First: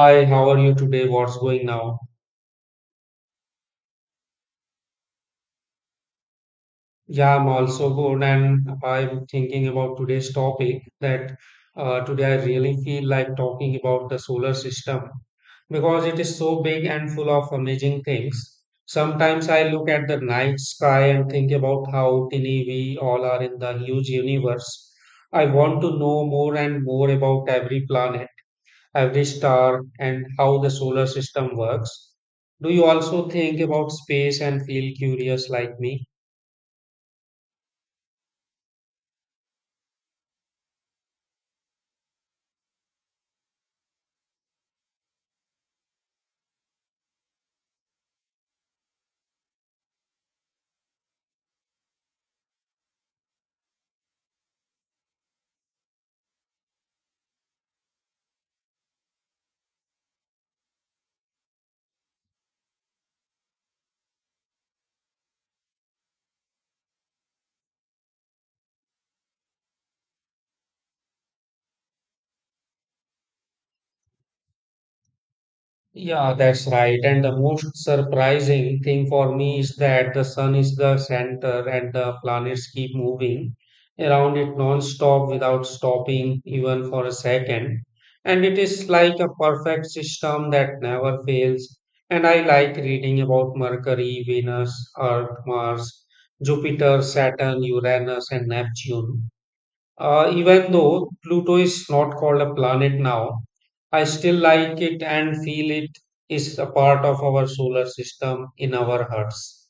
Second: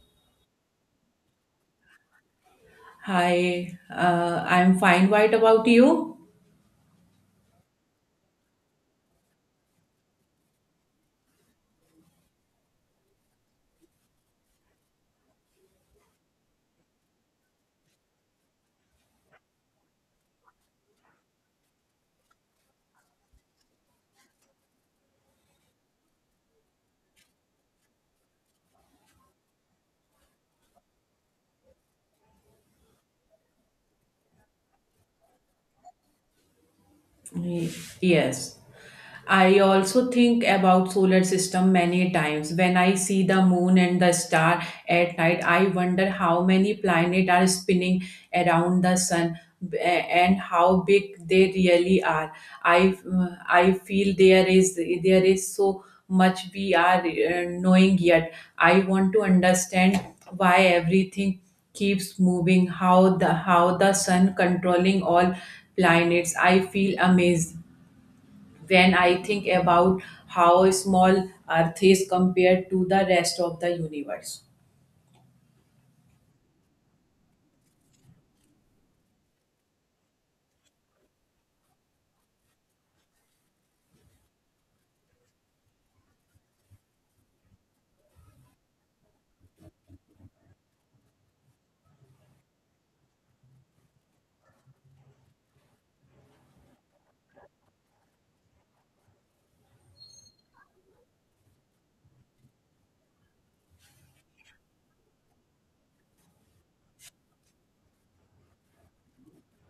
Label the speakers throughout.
Speaker 1: Hi, how are you today? What's going now?
Speaker 2: Hi, I'm fine. What about you?
Speaker 1: Yeah, I'm also good, and I'm thinking about today's topic that today I really feel like talking about the solar system because it is so big and full of amazing things. Sometimes I look at the night sky and think about how tiny we all are in the huge universe. I want to know more and more about every planet every star, and how the solar system works. Do you also think about space and feel curious like me?
Speaker 2: Y- Yes. I also think about solar system many times. When I see the moon and the star at night, I wonder how many planets are spinning around the sun and how big they really are. I I feel there is so much we are knowing yet. I want to understand why everything keeps moving, how the sun controlling all planets. I feel amazed when I think about how small Earth is compared to the rest of the universe.
Speaker 1: Yeah, that's right. And the most surprising thing for me is that the sun is the center and the planets keep moving around it non-stop without stopping even for a second. And it is like a perfect system that never fails. And I like reading about Mercury, Venus, Earth, Mars, Jupiter, Saturn, Uranus, and Neptune. Even though Pluto is not called a planet now, I still like it and feel it is a part of our solar system in our hearts.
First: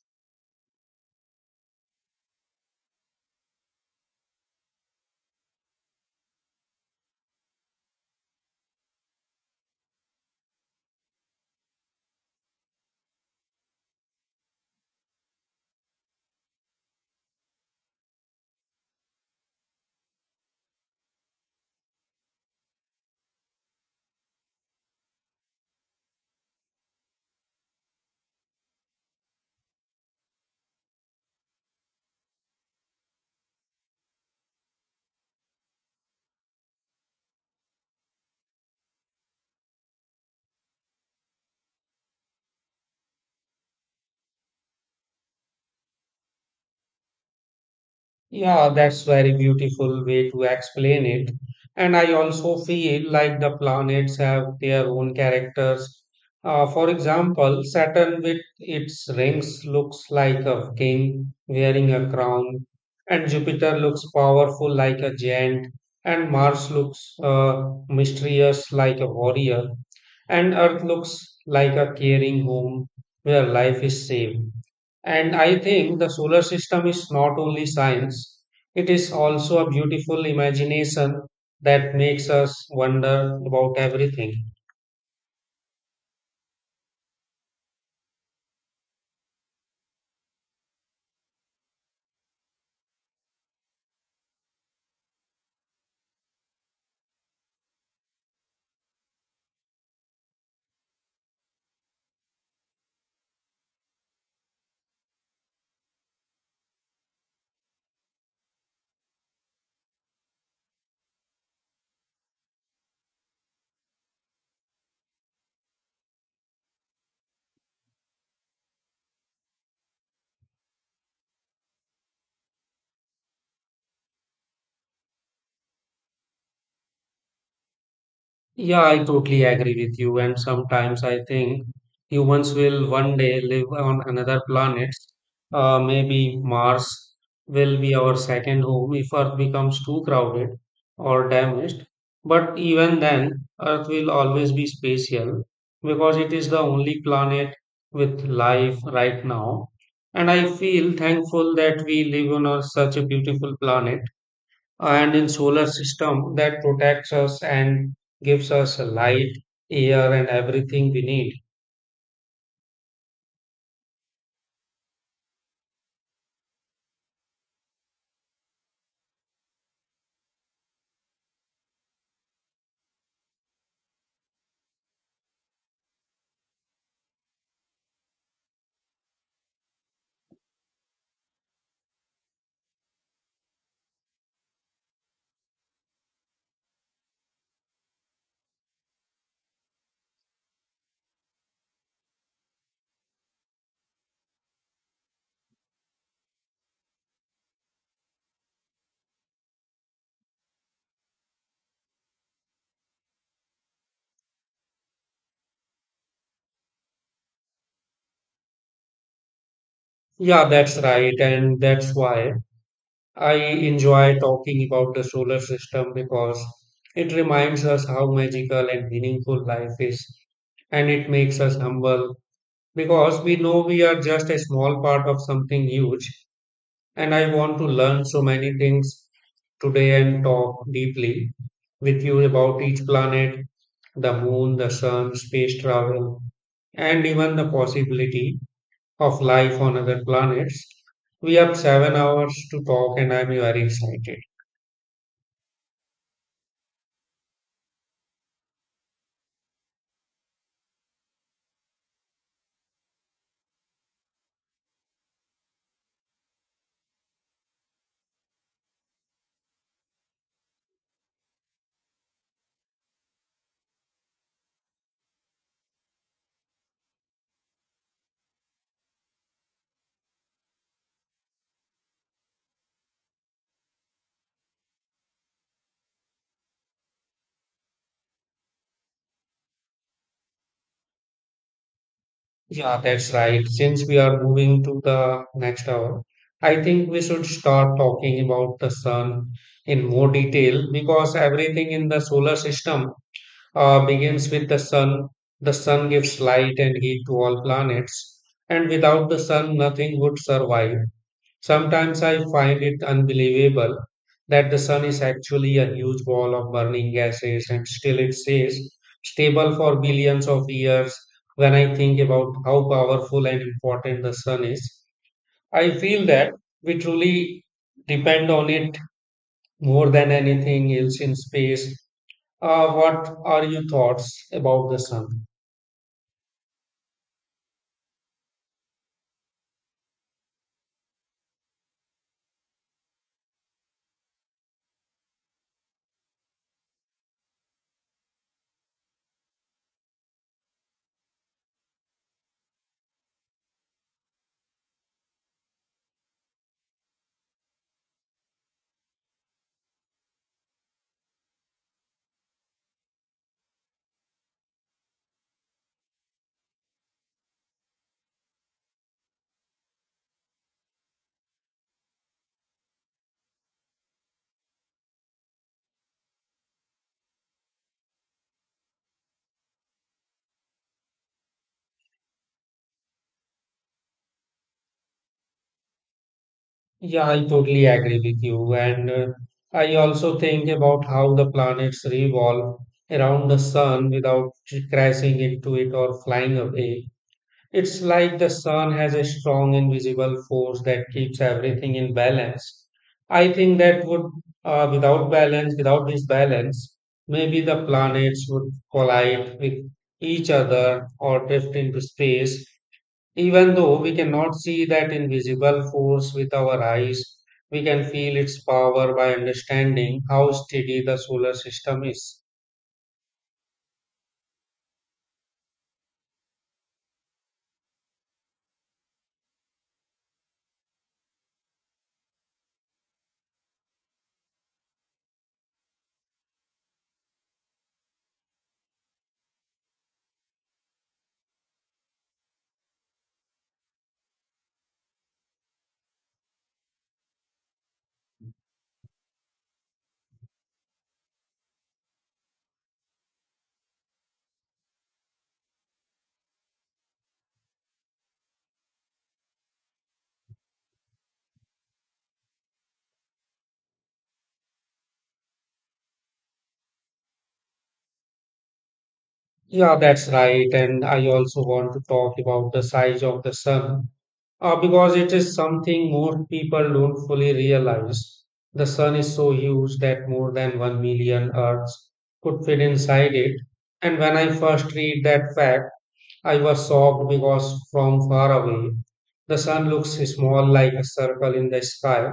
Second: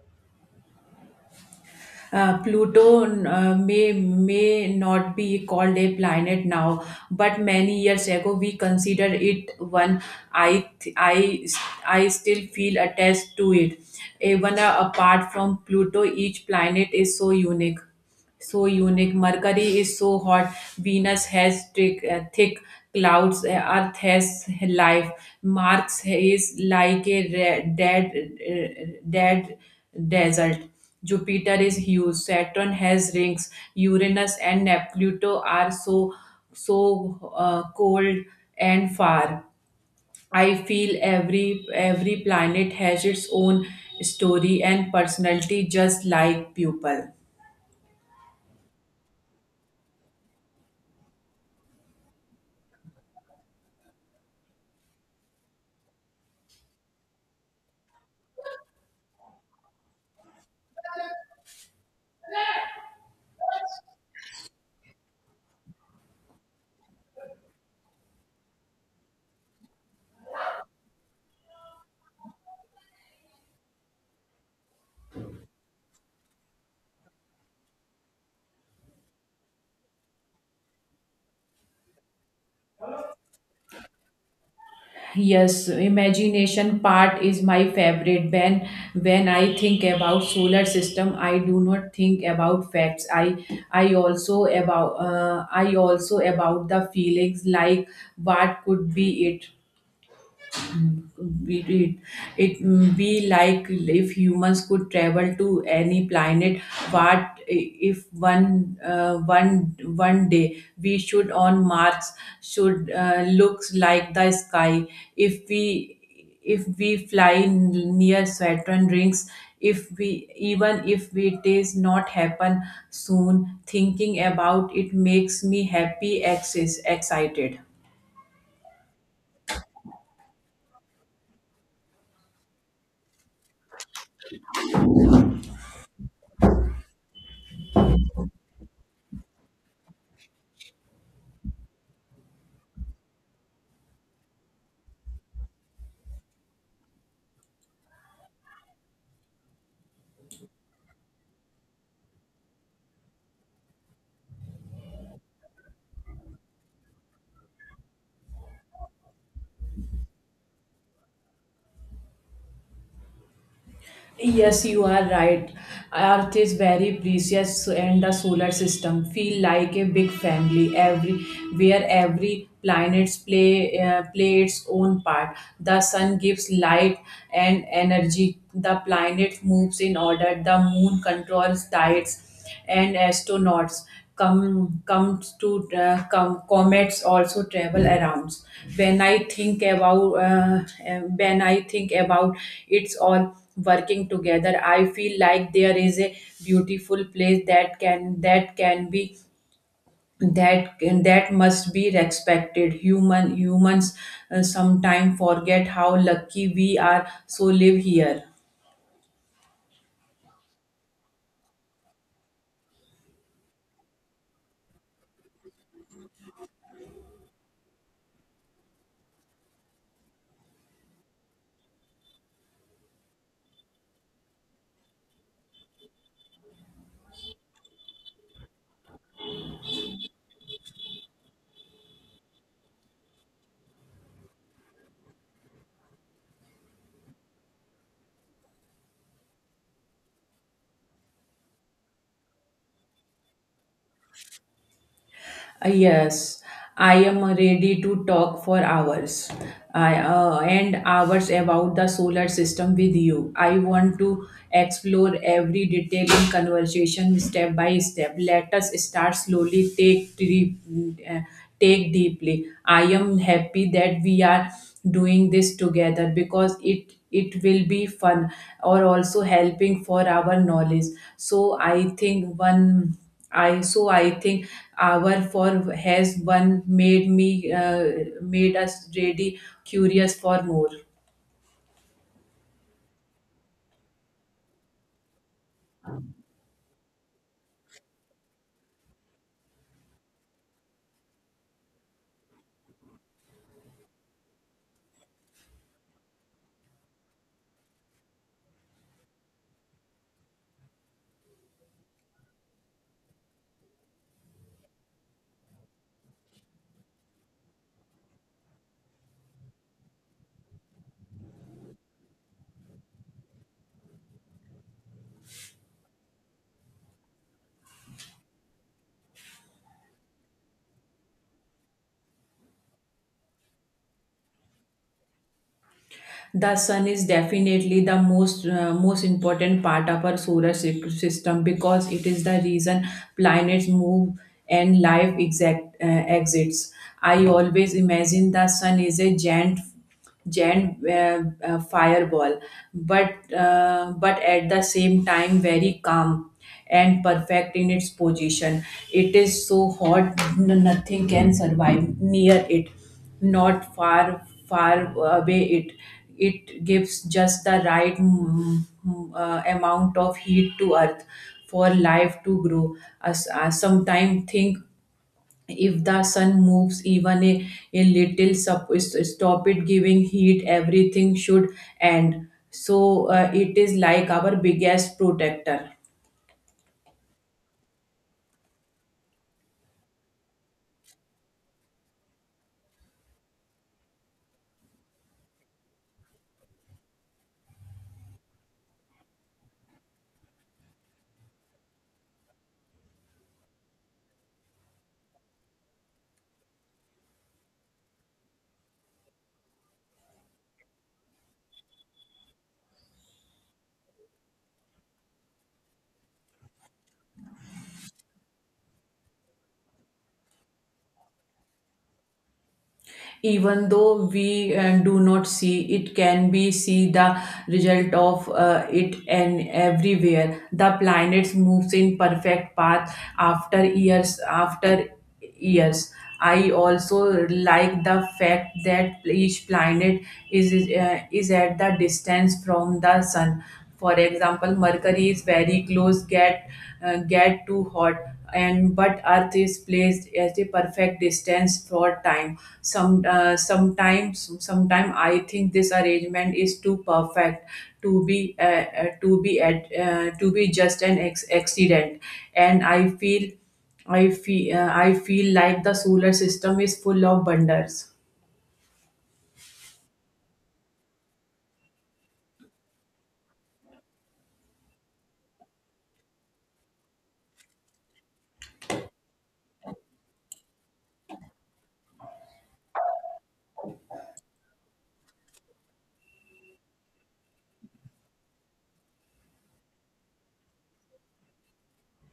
Speaker 2: Pluto may not be called a planet now, but many years ago we considered it one. I th- I still feel attached to it. Even apart from Pluto, each planet is so unique. Mercury is so hot. Venus has thick clouds. Earth has life. Mars is like a dead desert. Jupiter is huge. Saturn has rings. Uranus and Neptune are so cold and far. I feel every planet has its own story and personality, just like people.
Speaker 1: Yeah, that's very beautiful way to explain it. And I also feel like the planets have their own characters. For example, Saturn with its rings looks like a king wearing a crown, and Jupiter looks powerful like a giant, and Mars looks mysterious like a warrior, and Earth looks like a caring home where life is safe. And I think the solar system is not only science, it is also a beautiful imagination that makes us wonder about everything.
Speaker 2: Yes, imagination part is my favorite. When I think about solar system, I do not think about facts. I also about the feelings like what could be it we it be like if humans could travel to any planet. What if one day we should on Mars should looks like the sky, if we fly near Saturn rings, if we even if it is not happen soon, thinking about it makes me happy excited.
Speaker 1: Yeah, I totally agree with you. And sometimes I think humans will one day live on another planet. Maybe Mars will be our second home if Earth becomes too crowded or damaged. But even then, Earth will always be spatial because it is the only planet with life right now. And I feel thankful that we live on a, such a beautiful planet and in solar system that protects us and gives us light air and everything we need.
Speaker 2: Yes, you are right. Earth is very precious and the solar system feel like a big family, every where every planets play its own part. The sun gives light and energy. The planet moves in order. The moon controls tides and astronauts come comes to come comets also travel around. When i think about uh, uh, when i think about it's all working together, I feel like there is a beautiful place that can be, that that must be respected. Humans sometimes forget how lucky we are so live here.
Speaker 1: Yeah, that's right, and that's why I enjoy talking about the solar system because it reminds us how magical and meaningful life is, and it makes us humble because we know we are just a small part of something huge. And I want to learn so many things today and talk deeply with you about each planet, the moon, the sun, space travel, and even the possibility of life on other planets. We have 7 hours to talk, and I'm very excited.
Speaker 2: Yes, I am ready to talk for hours. I And hours about the solar system with you. I want to explore every detail in conversation step by step. Let us start slowly. Uh, take deeply. I am happy that we are doing this together because it will be fun or also helping for our knowledge. So I think our for has one made us really curious for more.
Speaker 1: Yeah, that's right. Since we are moving to the next hour, I think we should start talking about the sun in more detail because everything in the solar system begins with the sun. The sun gives light and heat to all planets, and without the sun, nothing would survive. Sometimes I find it unbelievable that the sun is actually a huge ball of burning gases, and still it stays stable for billions of years. When I think about how powerful and important the sun is, I feel that we truly depend on it more than anything else in space. What are your thoughts about the sun?
Speaker 2: The sun is definitely the most important part of our solar system because it is the reason planets move and life exact exits. I always imagine the sun is a giant fireball, but at the same time very calm and perfect in its position. It is so hot nothing can survive near it, not far far away. It gives just the right amount of heat to Earth for life to grow, as sometimes think if the sun moves even a little, stop it giving heat, everything should end, it is like our biggest protector.
Speaker 1: Yeah, I totally agree with you. And I also think about how the planets revolve around the sun without crashing into it or flying away. It's like the sun has a strong invisible force that keeps everything in balance. I think that would, without balance, without this balance, maybe the planets would collide with each other or drift into space. Even though we cannot see that invisible force with our eyes, we can feel its power by understanding how steady the solar system is.
Speaker 2: Even though we do not see it, can be see the result of it and everywhere the planets moves in perfect path, after years after years. I also like the fact that each planet is at the distance from the sun. For example, Mercury is very close, get too hot and but Earth is placed at the perfect distance for time. Sometime I think this arrangement is too perfect to be, just an accident, and I feel like the solar system is full of wonders.
Speaker 1: Yeah, that's right. And I also want to talk about the size of the sun because it is something more people don't fully realize. The sun is so huge that more than 1 million Earths could fit inside it. And when I first read that fact, I was shocked because from far away, the sun looks small like a circle in the sky.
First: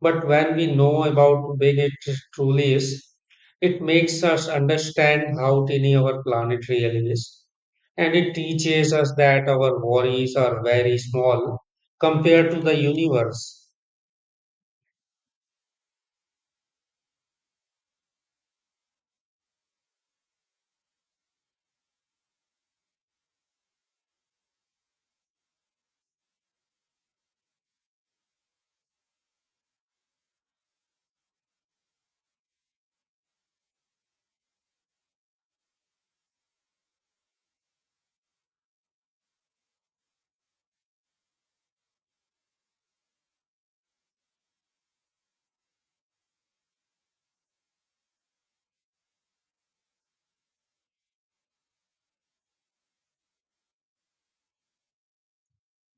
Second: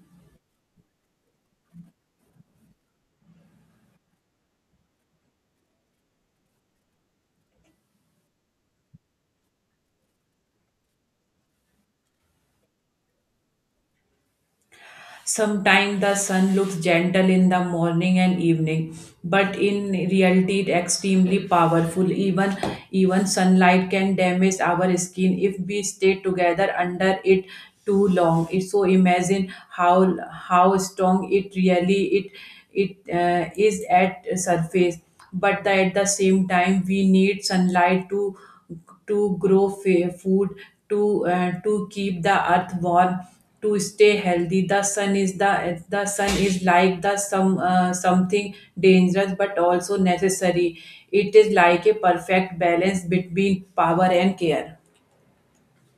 Speaker 1: But when we know about how big it truly is, it makes us understand how tiny our planet really is. And it teaches us that our worries are very small compared to the universe.
Speaker 2: Sometimes the sun looks gentle in the morning and evening, but in reality it extremely powerful. Even sunlight can damage our skin if we stay together under it too long. So imagine how strong it really it it is at surface. But at the same time, we need sunlight to grow food, to keep the Earth warm, to stay healthy. The sun is like the some something dangerous but also necessary. It is like a perfect balance between power and care.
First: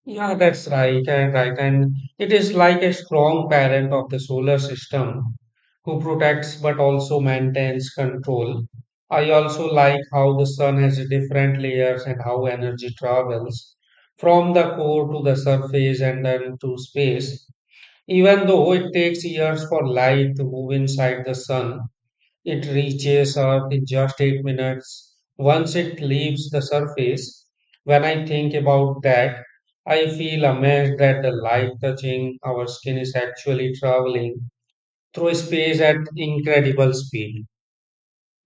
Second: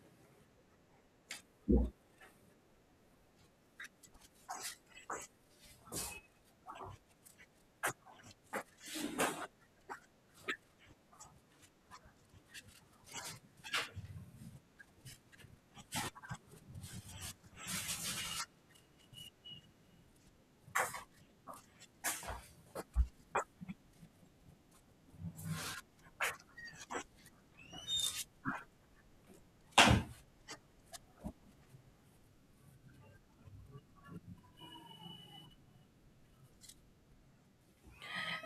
Speaker 1: Yeah, that's right, and it is like a strong parent of the solar system who protects but also maintains control. I also like how the sun has different layers and how energy travels from the core to the surface and then to space, even though it takes years for light to move inside the sun. It reaches Earth in just 8 minutes once it leaves the surface. When I think about that, I feel amazed that the light touching our skin is actually traveling through space at incredible speed.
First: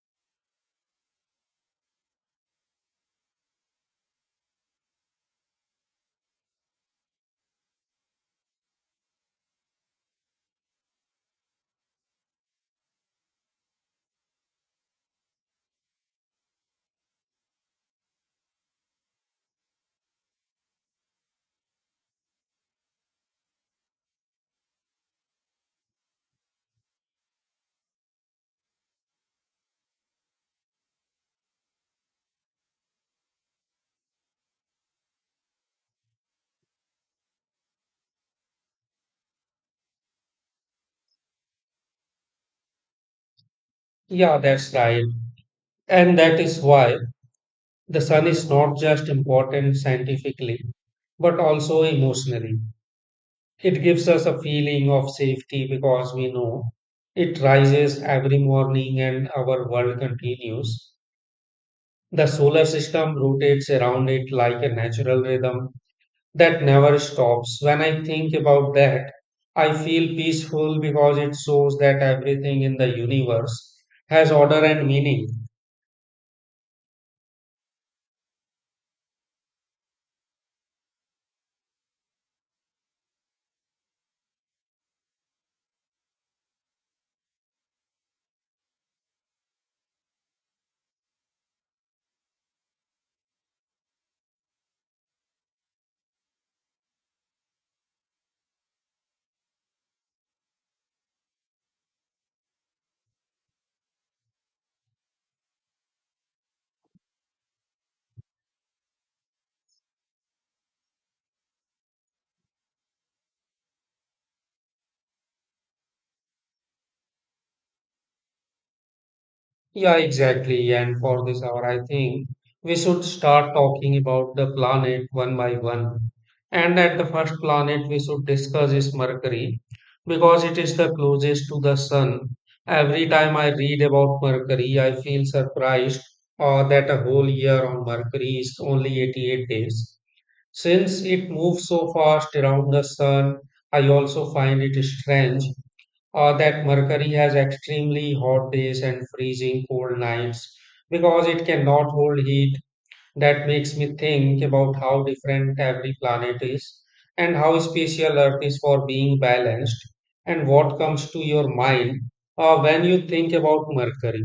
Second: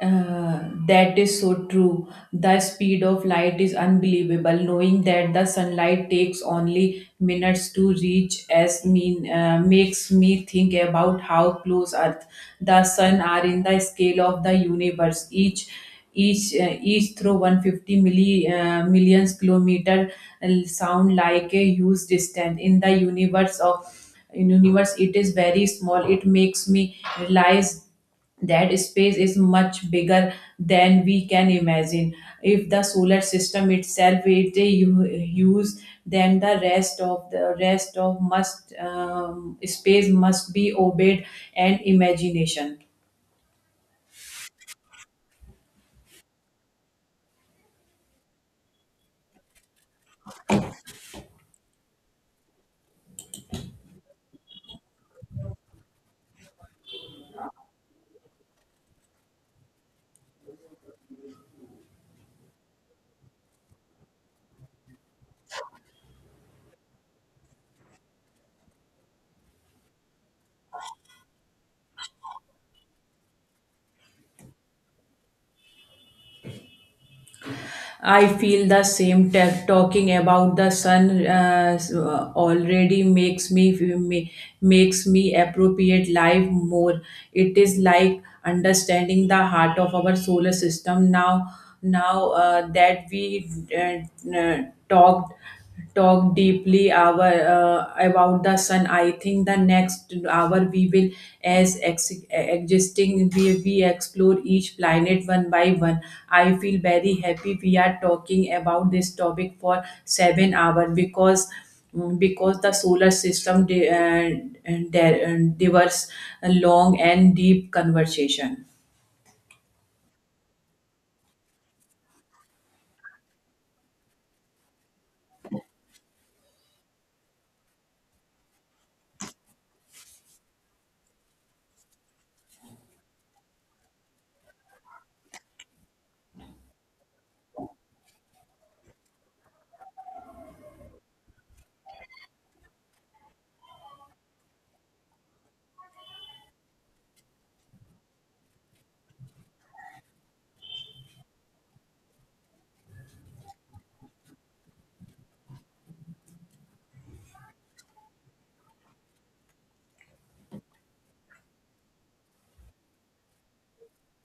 Speaker 2: That is so true. The speed of light is unbelievable. Knowing that the sunlight takes only minutes to reach as mean makes me think about how close Earth, the Sun, are in the scale of the universe. Each through 150 millions kilometer sound like a huge distance in the universe of in universe it is very small. It makes me realize that space is much bigger than we can imagine. If the solar system itself use, then the rest of must, space must be obeyed, and imagination.
Speaker 1: Yeah, that's right. And that is why the sun is not just important scientifically, but also emotionally. It gives us a feeling of safety because we know it rises every morning and our world continues. The solar system rotates around it like a natural rhythm that never stops. When I think about that, I feel peaceful because it shows that everything in the universe has order and meaning.
Speaker 2: I feel the same. Talking about the sun already makes me appropriate life more. It is like understanding the heart of our solar system now. Now that we uh, uh, talked talk deeply our about the sun, I think the next hour we will, as ex- existing we explore each planet one by one. I feel very happy we are talking about this topic for 7 hour because the solar system, and diverse, long and deep conversation.
Speaker 1: Yeah, exactly. And for this hour, I think we should start talking about the planet one by one. And at the first planet we should discuss is Mercury because it is the closest to the sun. Every time I read about Mercury, I feel surprised that a whole year on Mercury is only 88 days. Since it moves so fast around the sun, I also find it strange that Mercury has extremely hot days and freezing cold nights because it cannot hold heat. That makes me think about how different every planet is and how special Earth is for being balanced. And what comes to your mind when you think about Mercury?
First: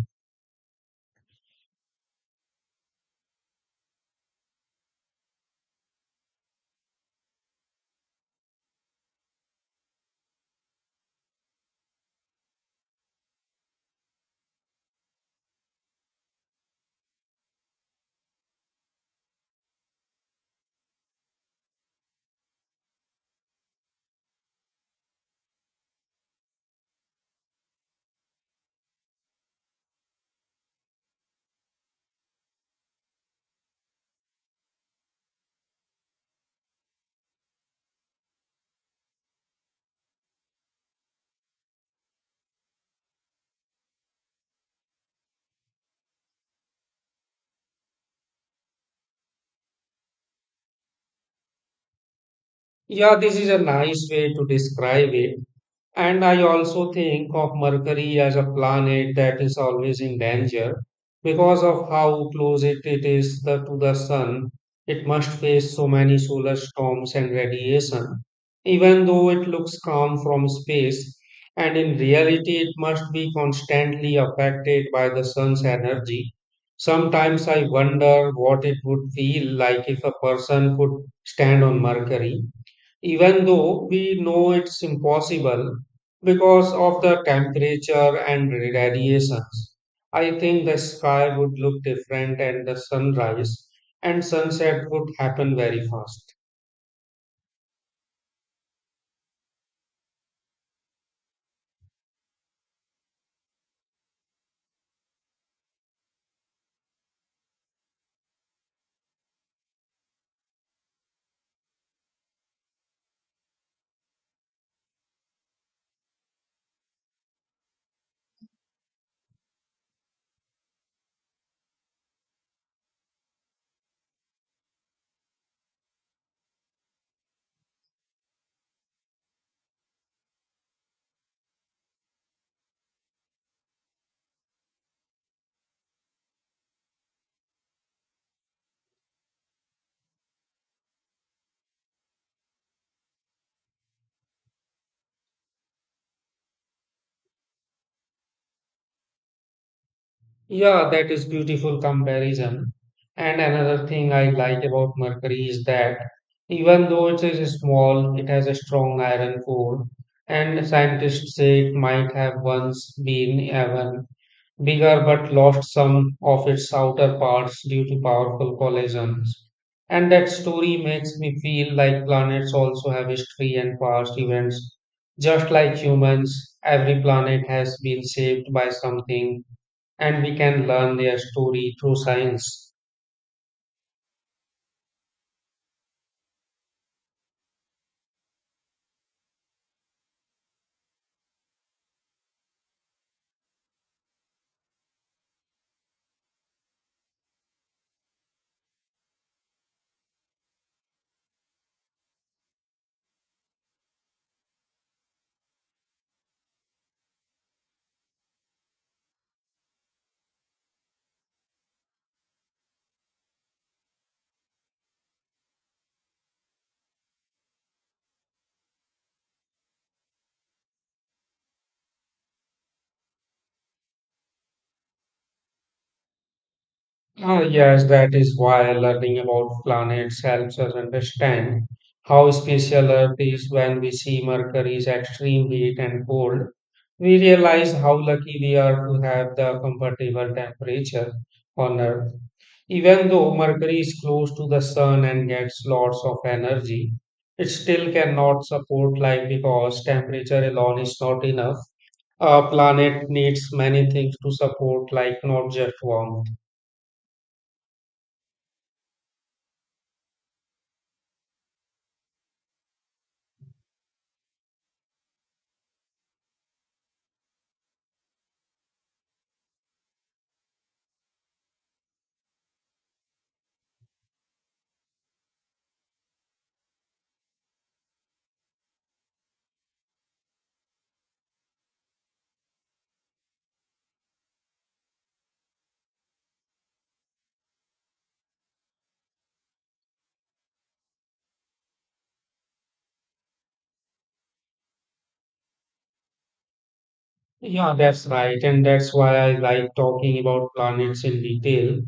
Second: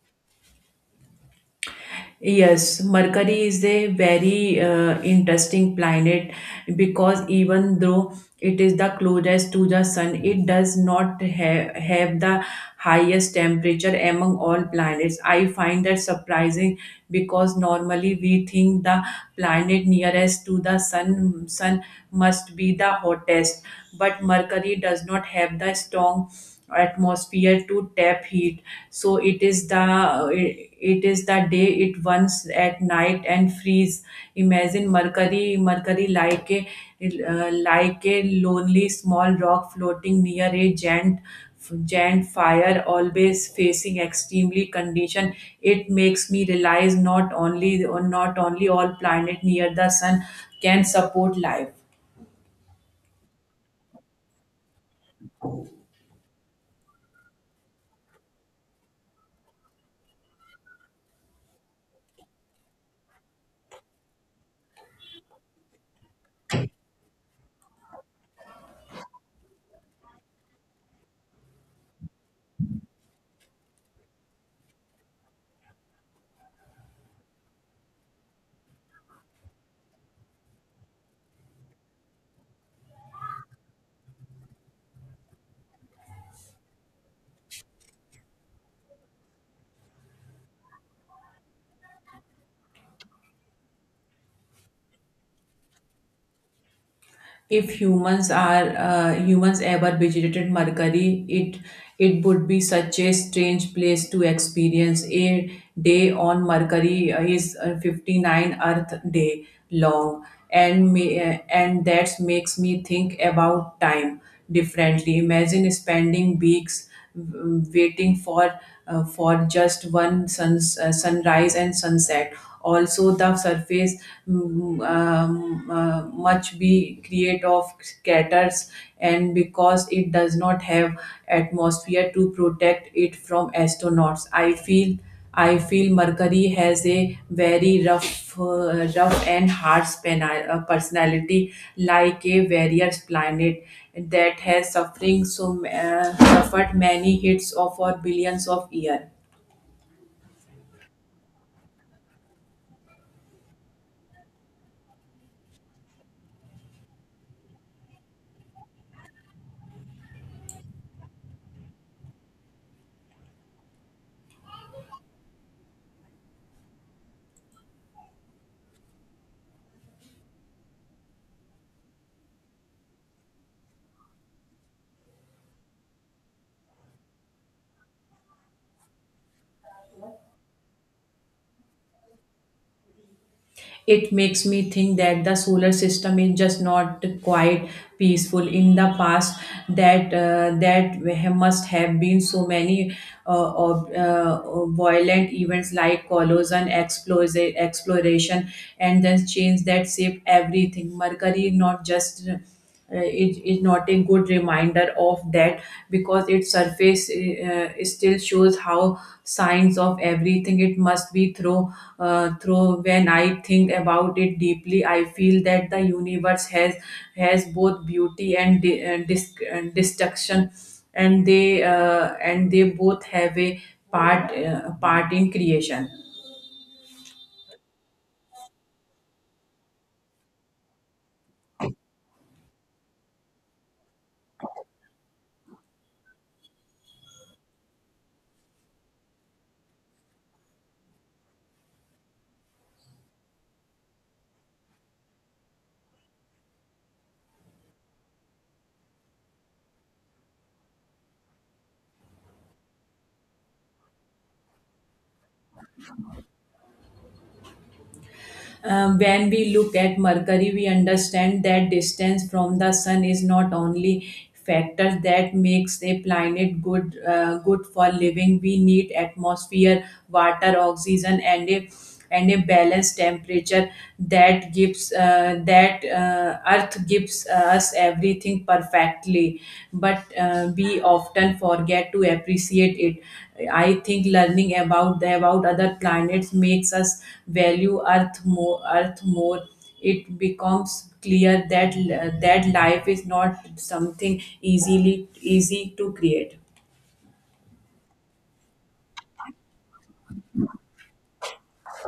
Speaker 2: Yes, Mercury is a very interesting planet because even though it is the closest to the sun, it does not have the highest temperature among all planets. I find that surprising because normally we think the planet nearest to the sun must be the hottest, but Mercury does not have the strong atmosphere to tap heat, so it is the day it once at night and freeze. Imagine Mercury like a lonely small rock floating near a giant fire, always facing extremely condition. It makes me realize not only all planet near the sun can support life.
Speaker 1: Yeah, this is a nice way to describe it. And I also think of Mercury as a planet that is always in danger because of how close it is to the sun. It must face so many solar storms and radiation, even though it looks calm from space. And in reality, it must be constantly affected by the sun's energy. Sometimes I wonder what it would feel like if a person could stand on Mercury even though we know it's impossible because of the temperature and radiations. I think the sky would look different and the sunrise and sunset would happen very fast.
Speaker 2: If humans ever visited Mercury, it would be such a strange place to experience. A day on Mercury is 59 Earth day long, and that makes me think about time differently. Imagine spending weeks waiting for just one suns sunrise and sunset. Also, the surface much be create of craters, and because it does not have atmosphere to protect it from astronauts, I feel Mercury has a very rough and harsh personality, like a various planet that has suffering so suffered many hits of for billions of years.
Speaker 1: Yeah, that is beautiful comparison. And another thing I like about Mercury is that even though it is small, it has a strong iron core, and scientists say it might have once been even bigger but lost some of its outer parts due to powerful collisions. And that story makes me feel like planets also have history and past events. Just like humans, every planet has been saved by something, and we can learn their story through science.
Speaker 2: It makes me think that the solar system is just not quite peaceful in the past, that must have been so many violent events like collision, explosion, exploration, and then change that shape everything. Mercury not just is not a good reminder of that because its surface still shows how signs of everything it must be through. When I think about it deeply, I feel that the universe has both beauty and destruction, and they both have a part in creation.
Speaker 1: Ah, yes, that is why learning about planets helps us understand how special Earth is. When we see Mercury's extreme heat and cold, we realize how lucky we are to have the comfortable temperature on Earth. Even though Mercury is close to the Sun and gets lots of energy, it still cannot support life because temperature alone is not enough. A planet needs many things to support life, not just warmth.
Speaker 2: When we look at Mercury, we understand that distance from the sun is not only factor that makes a planet good for living. We need atmosphere, water, oxygen, and a balanced temperature that gives that Earth gives us everything perfectly, but we often forget to appreciate it. I think learning about the about other planets makes us value Earth more. It becomes clear that life is not something easily easy to create.
Speaker 1: Yeah, that's right. And that's why I like talking about planets in detail.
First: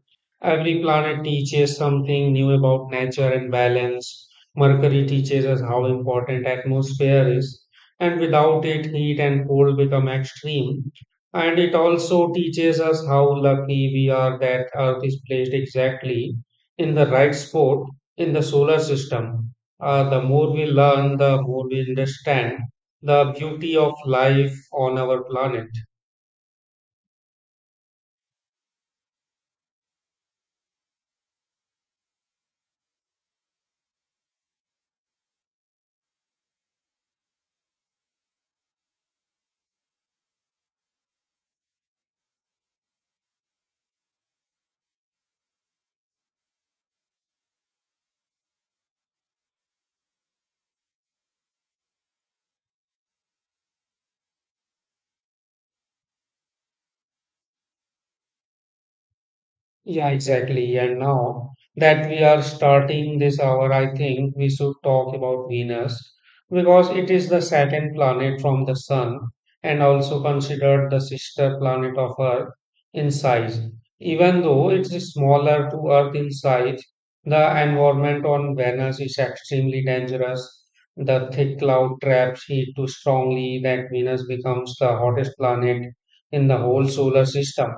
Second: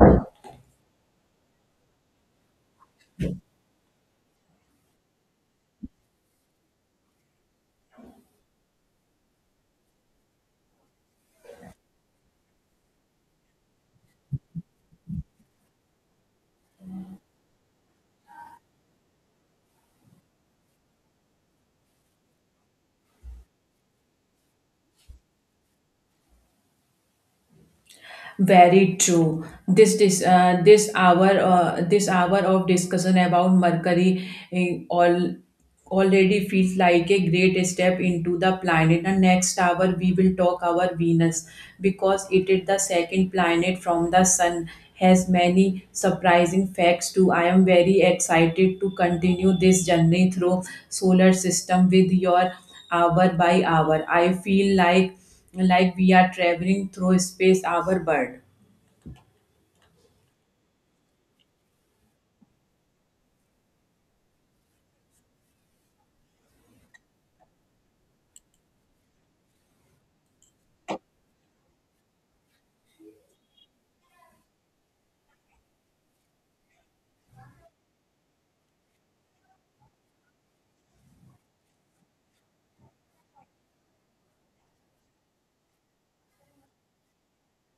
Speaker 1: Every planet teaches something new about nature and balance. Mercury teaches us how important atmosphere is, and without it, heat and cold become extreme. And it also teaches us how lucky we are that Earth is placed exactly in the right spot in the solar system. The more we learn, the more we understand the beauty of life on our planet.
Speaker 2: Very true. This hour of discussion about Mercury eh, all already feels like a great step into the planet. And next hour we will talk our Venus because it is the second planet from the Sun. Has many surprising facts too. I am very excited to continue this journey through solar system with your hour by hour. I feel like we are traveling through space our bird.
Speaker 1: Yeah, exactly. And now that we are starting this hour, I think we should talk about Venus because it is the second planet from the Sun and also considered the sister planet of Earth in size. Even though it is smaller to Earth in size, the environment on Venus is extremely dangerous. The thick cloud traps heat too strongly that Venus becomes the hottest planet in the whole solar system.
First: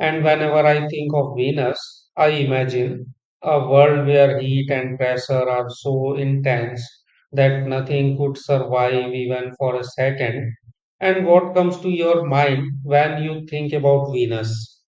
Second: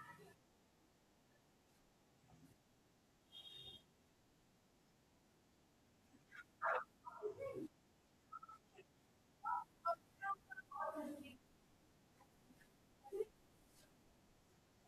Speaker 1: And whenever I think of Venus, I imagine a world where heat and pressure are so intense that nothing could survive even for a second. And what comes to your mind when you think about Venus?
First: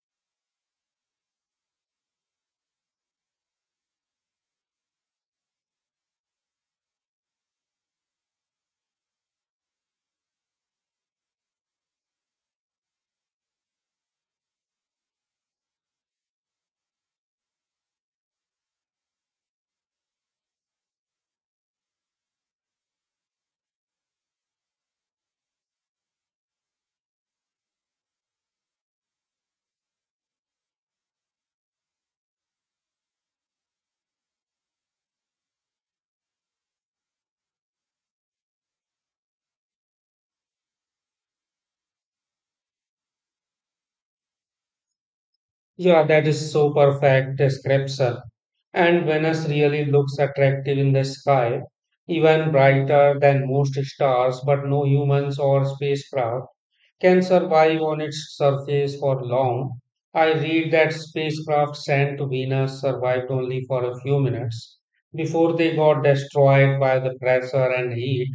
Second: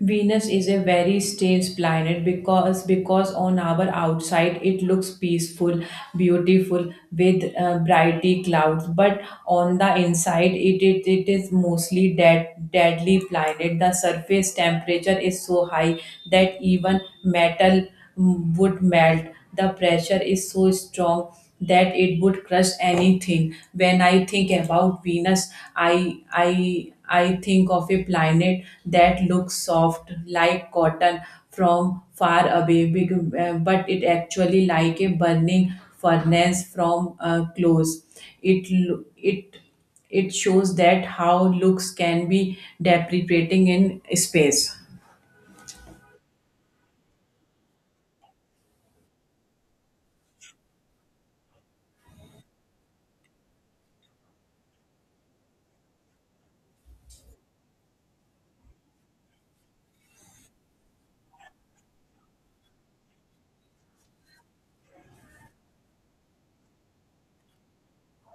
Speaker 2: Venus is a very strange planet because on our outside it looks peaceful, beautiful, with brighty clouds, but on the inside, it is mostly deadly planet. The surface temperature is so high that even metal would melt. The pressure is so strong that it would crush anything. When I think about Venus, I think of a planet that looks soft like cotton from far away, big, but it actually like a burning furnace from close. It it shows that how looks can be depreciating in space.
Speaker 1: Yeah, that is so perfect description. And Venus really looks attractive in the sky, even brighter than most stars, but no humans or spacecraft can survive on its surface for long. I read that spacecraft sent to Venus survived only for a few minutes before they got destroyed by the pressure and heat.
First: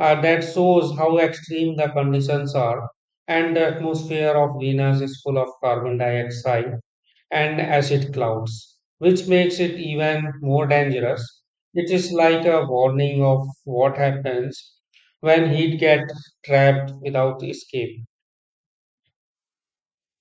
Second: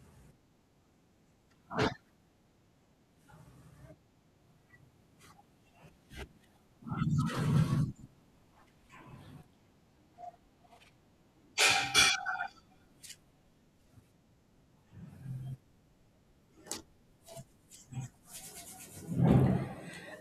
Speaker 1: That shows how extreme the conditions are, and the atmosphere of Venus is full of carbon dioxide and acid clouds, which makes it even more dangerous. It is like a warning of what happens when heat gets trapped without escape.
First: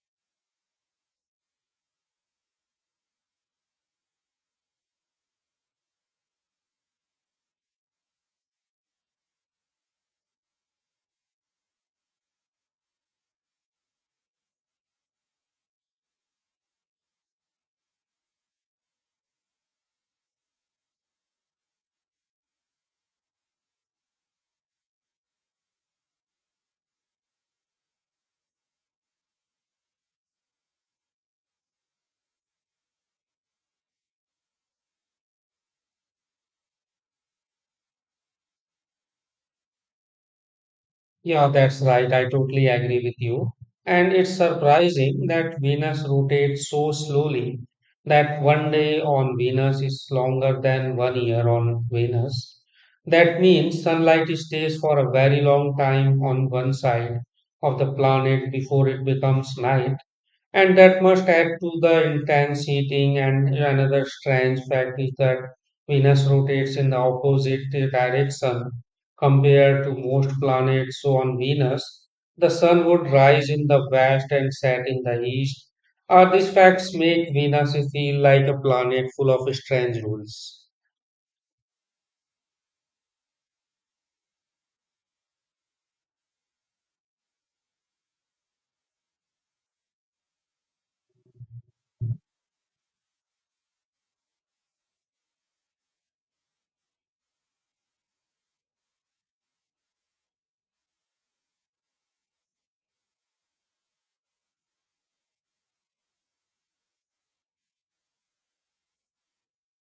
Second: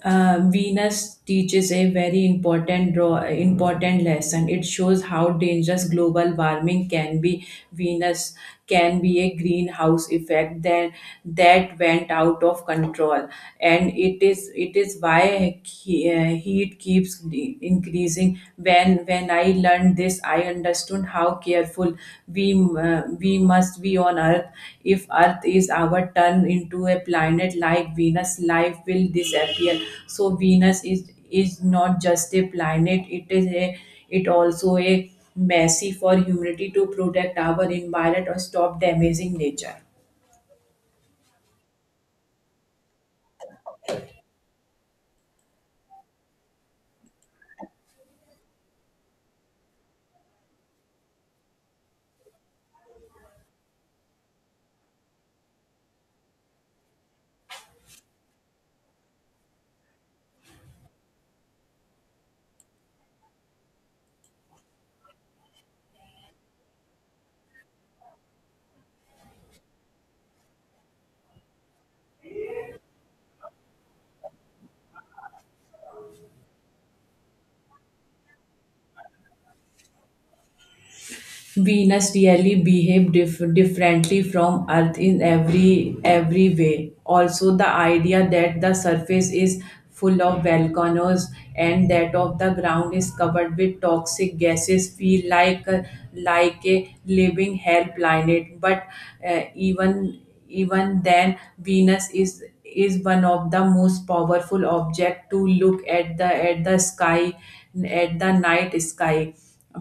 Speaker 2: Venus teaches a very important important lesson. It shows how dangerous global warming can be. Venus can be a greenhouse effect that went out of control, and it is why heat keeps increasing. When I learned this, I understood how careful we must be on Earth. If Earth is our turn into a planet like Venus, life will disappear. So Venus is not just a planet; it is a it also a mercy for humanity to protect our environment or stop damaging nature.
Speaker 1: Yeah, that's right. I totally agree with you. And it's surprising that Venus rotates so slowly that one day on Venus is longer than one year on Venus. That means sunlight stays for a very long time on one side of the planet before it becomes night. And that must add to the intense heating. And another strange fact is that Venus rotates in the opposite direction compared to most planets. So on Venus, the sun would rise in the west and set in the east. These facts make Venus feel like a planet full of strange rules.
Speaker 2: Venus really behave differently from Earth in every way. Also, the idea that the surface is full of volcanoes and that of the ground is covered with toxic gases feel like like a living hell planet. But uh, even even then Venus is one of the most powerful object to look at the sky at the night sky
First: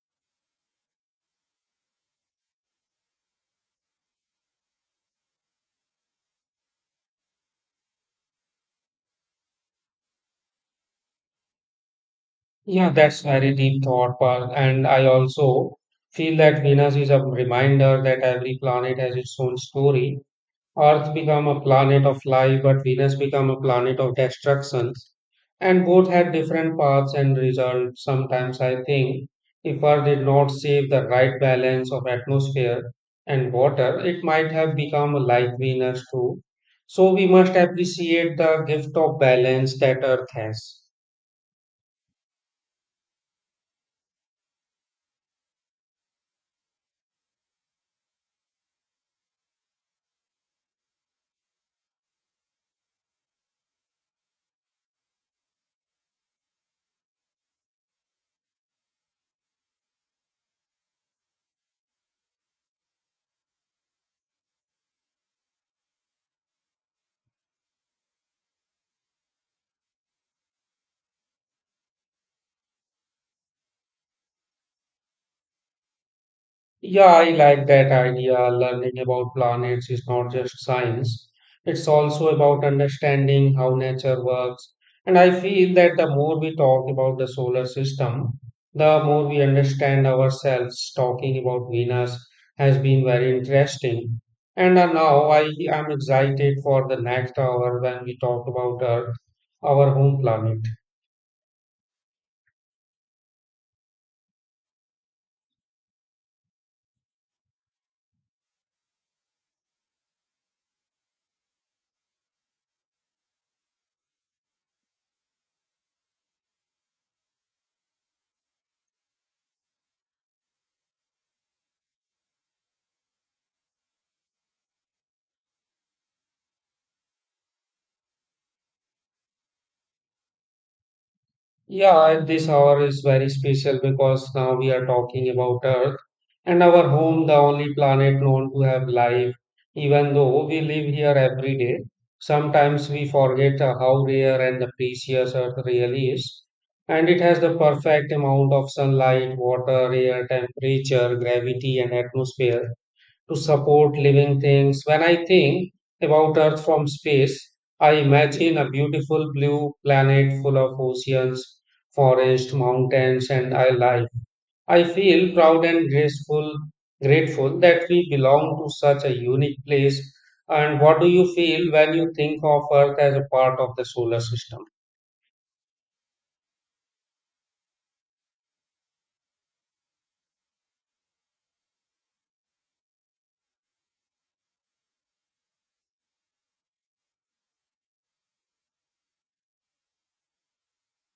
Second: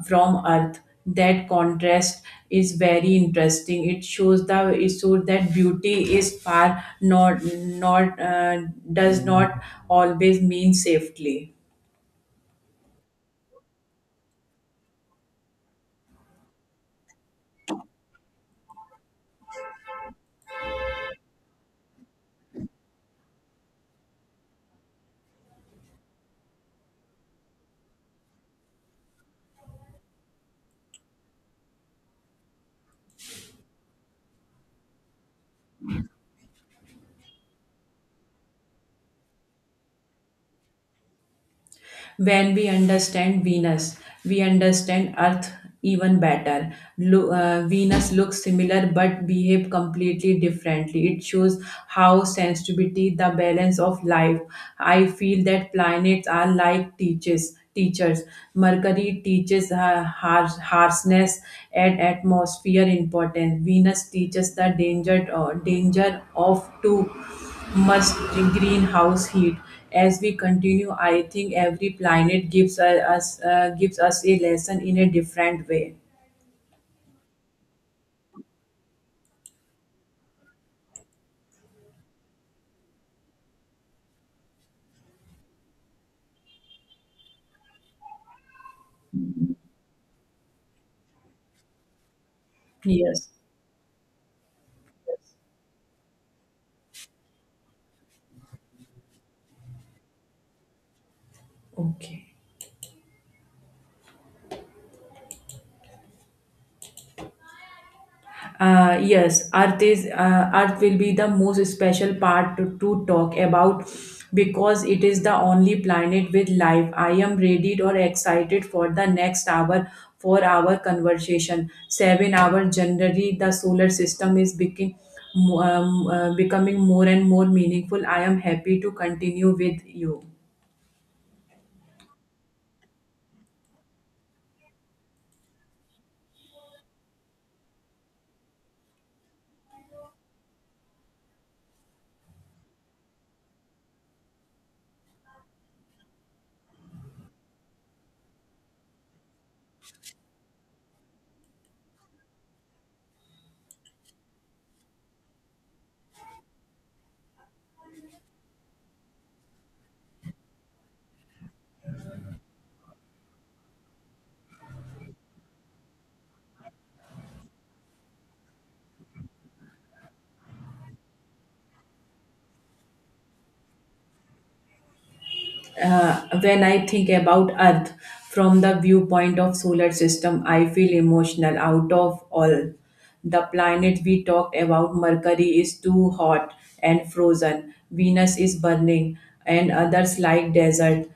Speaker 2: from earth. That contrast is very interesting. It shows the it shows that beauty is far not not does not always mean safely.
Speaker 1: Yeah, that's very deep thought, Parth. And I also feel that Venus is a reminder that every planet has its own story. Earth became a planet of life, but Venus became a planet of destruction. And both had different paths and results. Sometimes I think if Earth did not save the right balance of atmosphere and water, it might have become like Venus too. So we must appreciate the gift of balance that Earth has.
Speaker 2: When we understand Venus, we understand Earth even better. Venus looks similar but behave completely differently. It shows how sensitivity, the balance of life. I feel that planets are like teachers. Teachers. Mercury teaches harshness and atmosphere importance. Venus teaches the danger of too much greenhouse heat. As we continue, I think every planet gives us a lesson in a different way.
Speaker 1: Yeah, I like that idea. Learning about planets is not just science, it's also about understanding how nature works. And I feel that the more we talk about the solar system, the more we understand ourselves. Talking about Venus has been
Speaker 2: Yes.
Speaker 1: very interesting. And now I am excited for the next hour when we talk about Earth, our home planet.
Speaker 2: Okay. Yes, Earth will be the most special part to talk about because it is the only planet with life. I am ready or excited for the next hour for our conversation. 7 hour generally the solar system is becoming becoming more and more meaningful. I am happy to continue with you.
Speaker 1: Yeah, and this hour is very special because now we are talking about Earth and our home, the only planet known to have life. Even though we live here every day, sometimes we forget how rare and precious Earth really is. And it has the perfect amount of sunlight, water, air, temperature, gravity, and atmosphere to support living things. When I think about Earth from space, I imagine a beautiful blue planet full of oceans, forests, mountains, and life. I feel proud and graceful, grateful that we belong to such a unique place. And what do you feel when you think of Earth as a part of the solar system?
Speaker 2: When I think about Earth from the viewpoint of solar system, I feel emotional out of all. The planet we talked about, Mercury, is too hot and frozen. Venus is burning, and others like desert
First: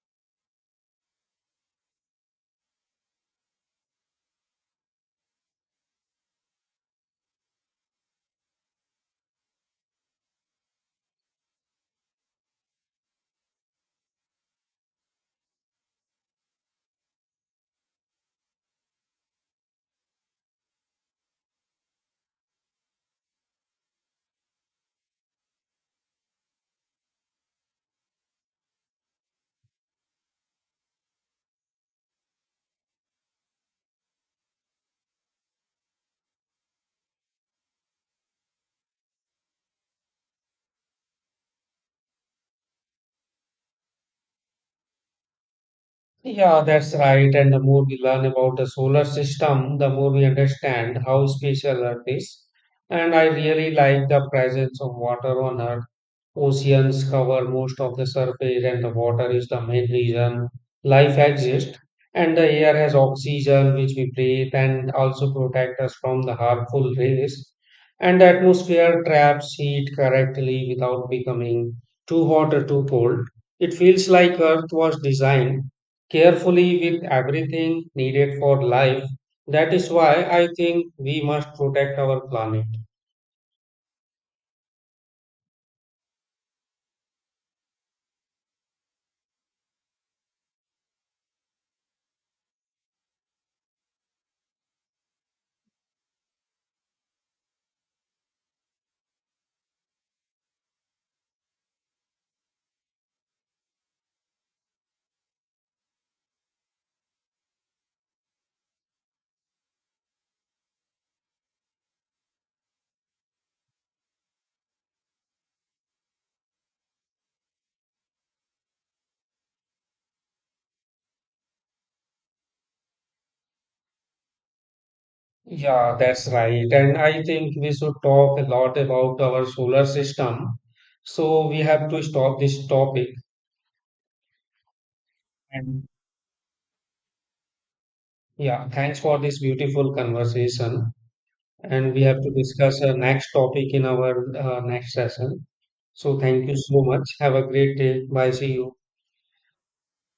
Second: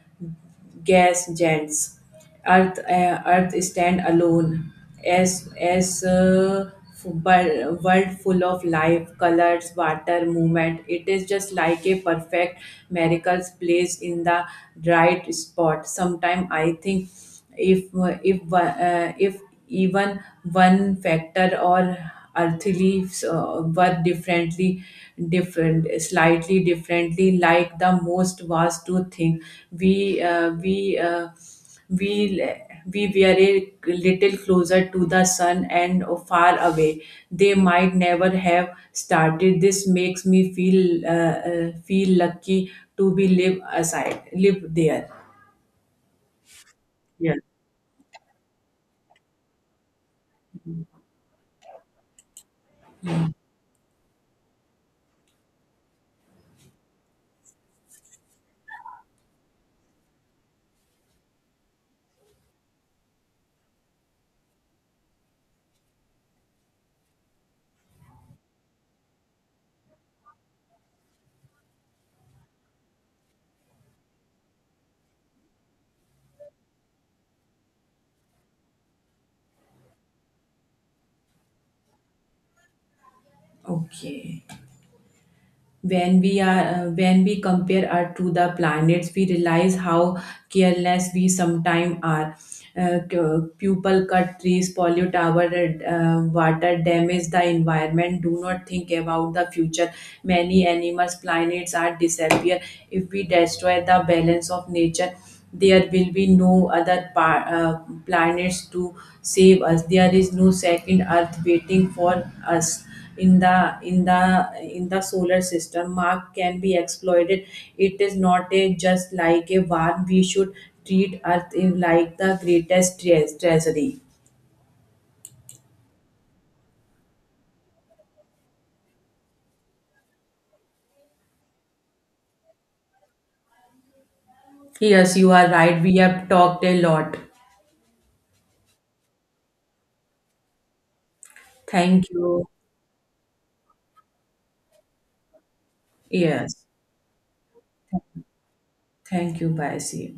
Speaker 2: gas jets. Earth stand alone as a world full of life, colors, water, movement. It is just like a perfect miracles place in the right spot. Sometimes I think if even one factor or earthly were different slightly differently like the most was to think we uh, we uh, we we were a little closer to the sun and far away, they might never have started. This makes me feel feel lucky to be live there.
Speaker 1: Yeah, that's right.
Speaker 2: Yeah.
Speaker 1: And the more we learn about the solar system, the more we understand how special Earth is. And I really like the presence of water on Earth. Oceans cover most of the surface, and the water is the main reason life exists. And the air has oxygen, which we breathe, and also protect us from the harmful rays. And the atmosphere traps heat correctly without becoming too hot or too cold. It feels like Earth was designed carefully with everything needed for life. That is why I think we must protect our planet.
Speaker 2: Okay. When we are when we compare earth to the planets, we realize how careless we sometimes are. People cut trees, pollute our water, damage the environment, do not think about the future. Many animals planets are disappear. If we destroy the balance of nature, there will be no other planets to save us. There is no second earth waiting for us in the solar system. Mark can be exploited. It is not a just like a one. We should treat earth in like the greatest treasury.
Speaker 1: Yeah, that's right. And I think we should talk a lot about our solar system. So we have to stop this topic.
Speaker 2: Yes, you are right,
Speaker 1: And
Speaker 2: we have talked a lot.
Speaker 1: yeah, thanks for this beautiful conversation. And we
Speaker 2: Thank
Speaker 1: have to
Speaker 2: you.
Speaker 1: discuss a next topic in our next session. So thank
Speaker 2: Yes,
Speaker 1: you so much. Have a great day. Bye. See you.
Speaker 2: thank you, bye, see you.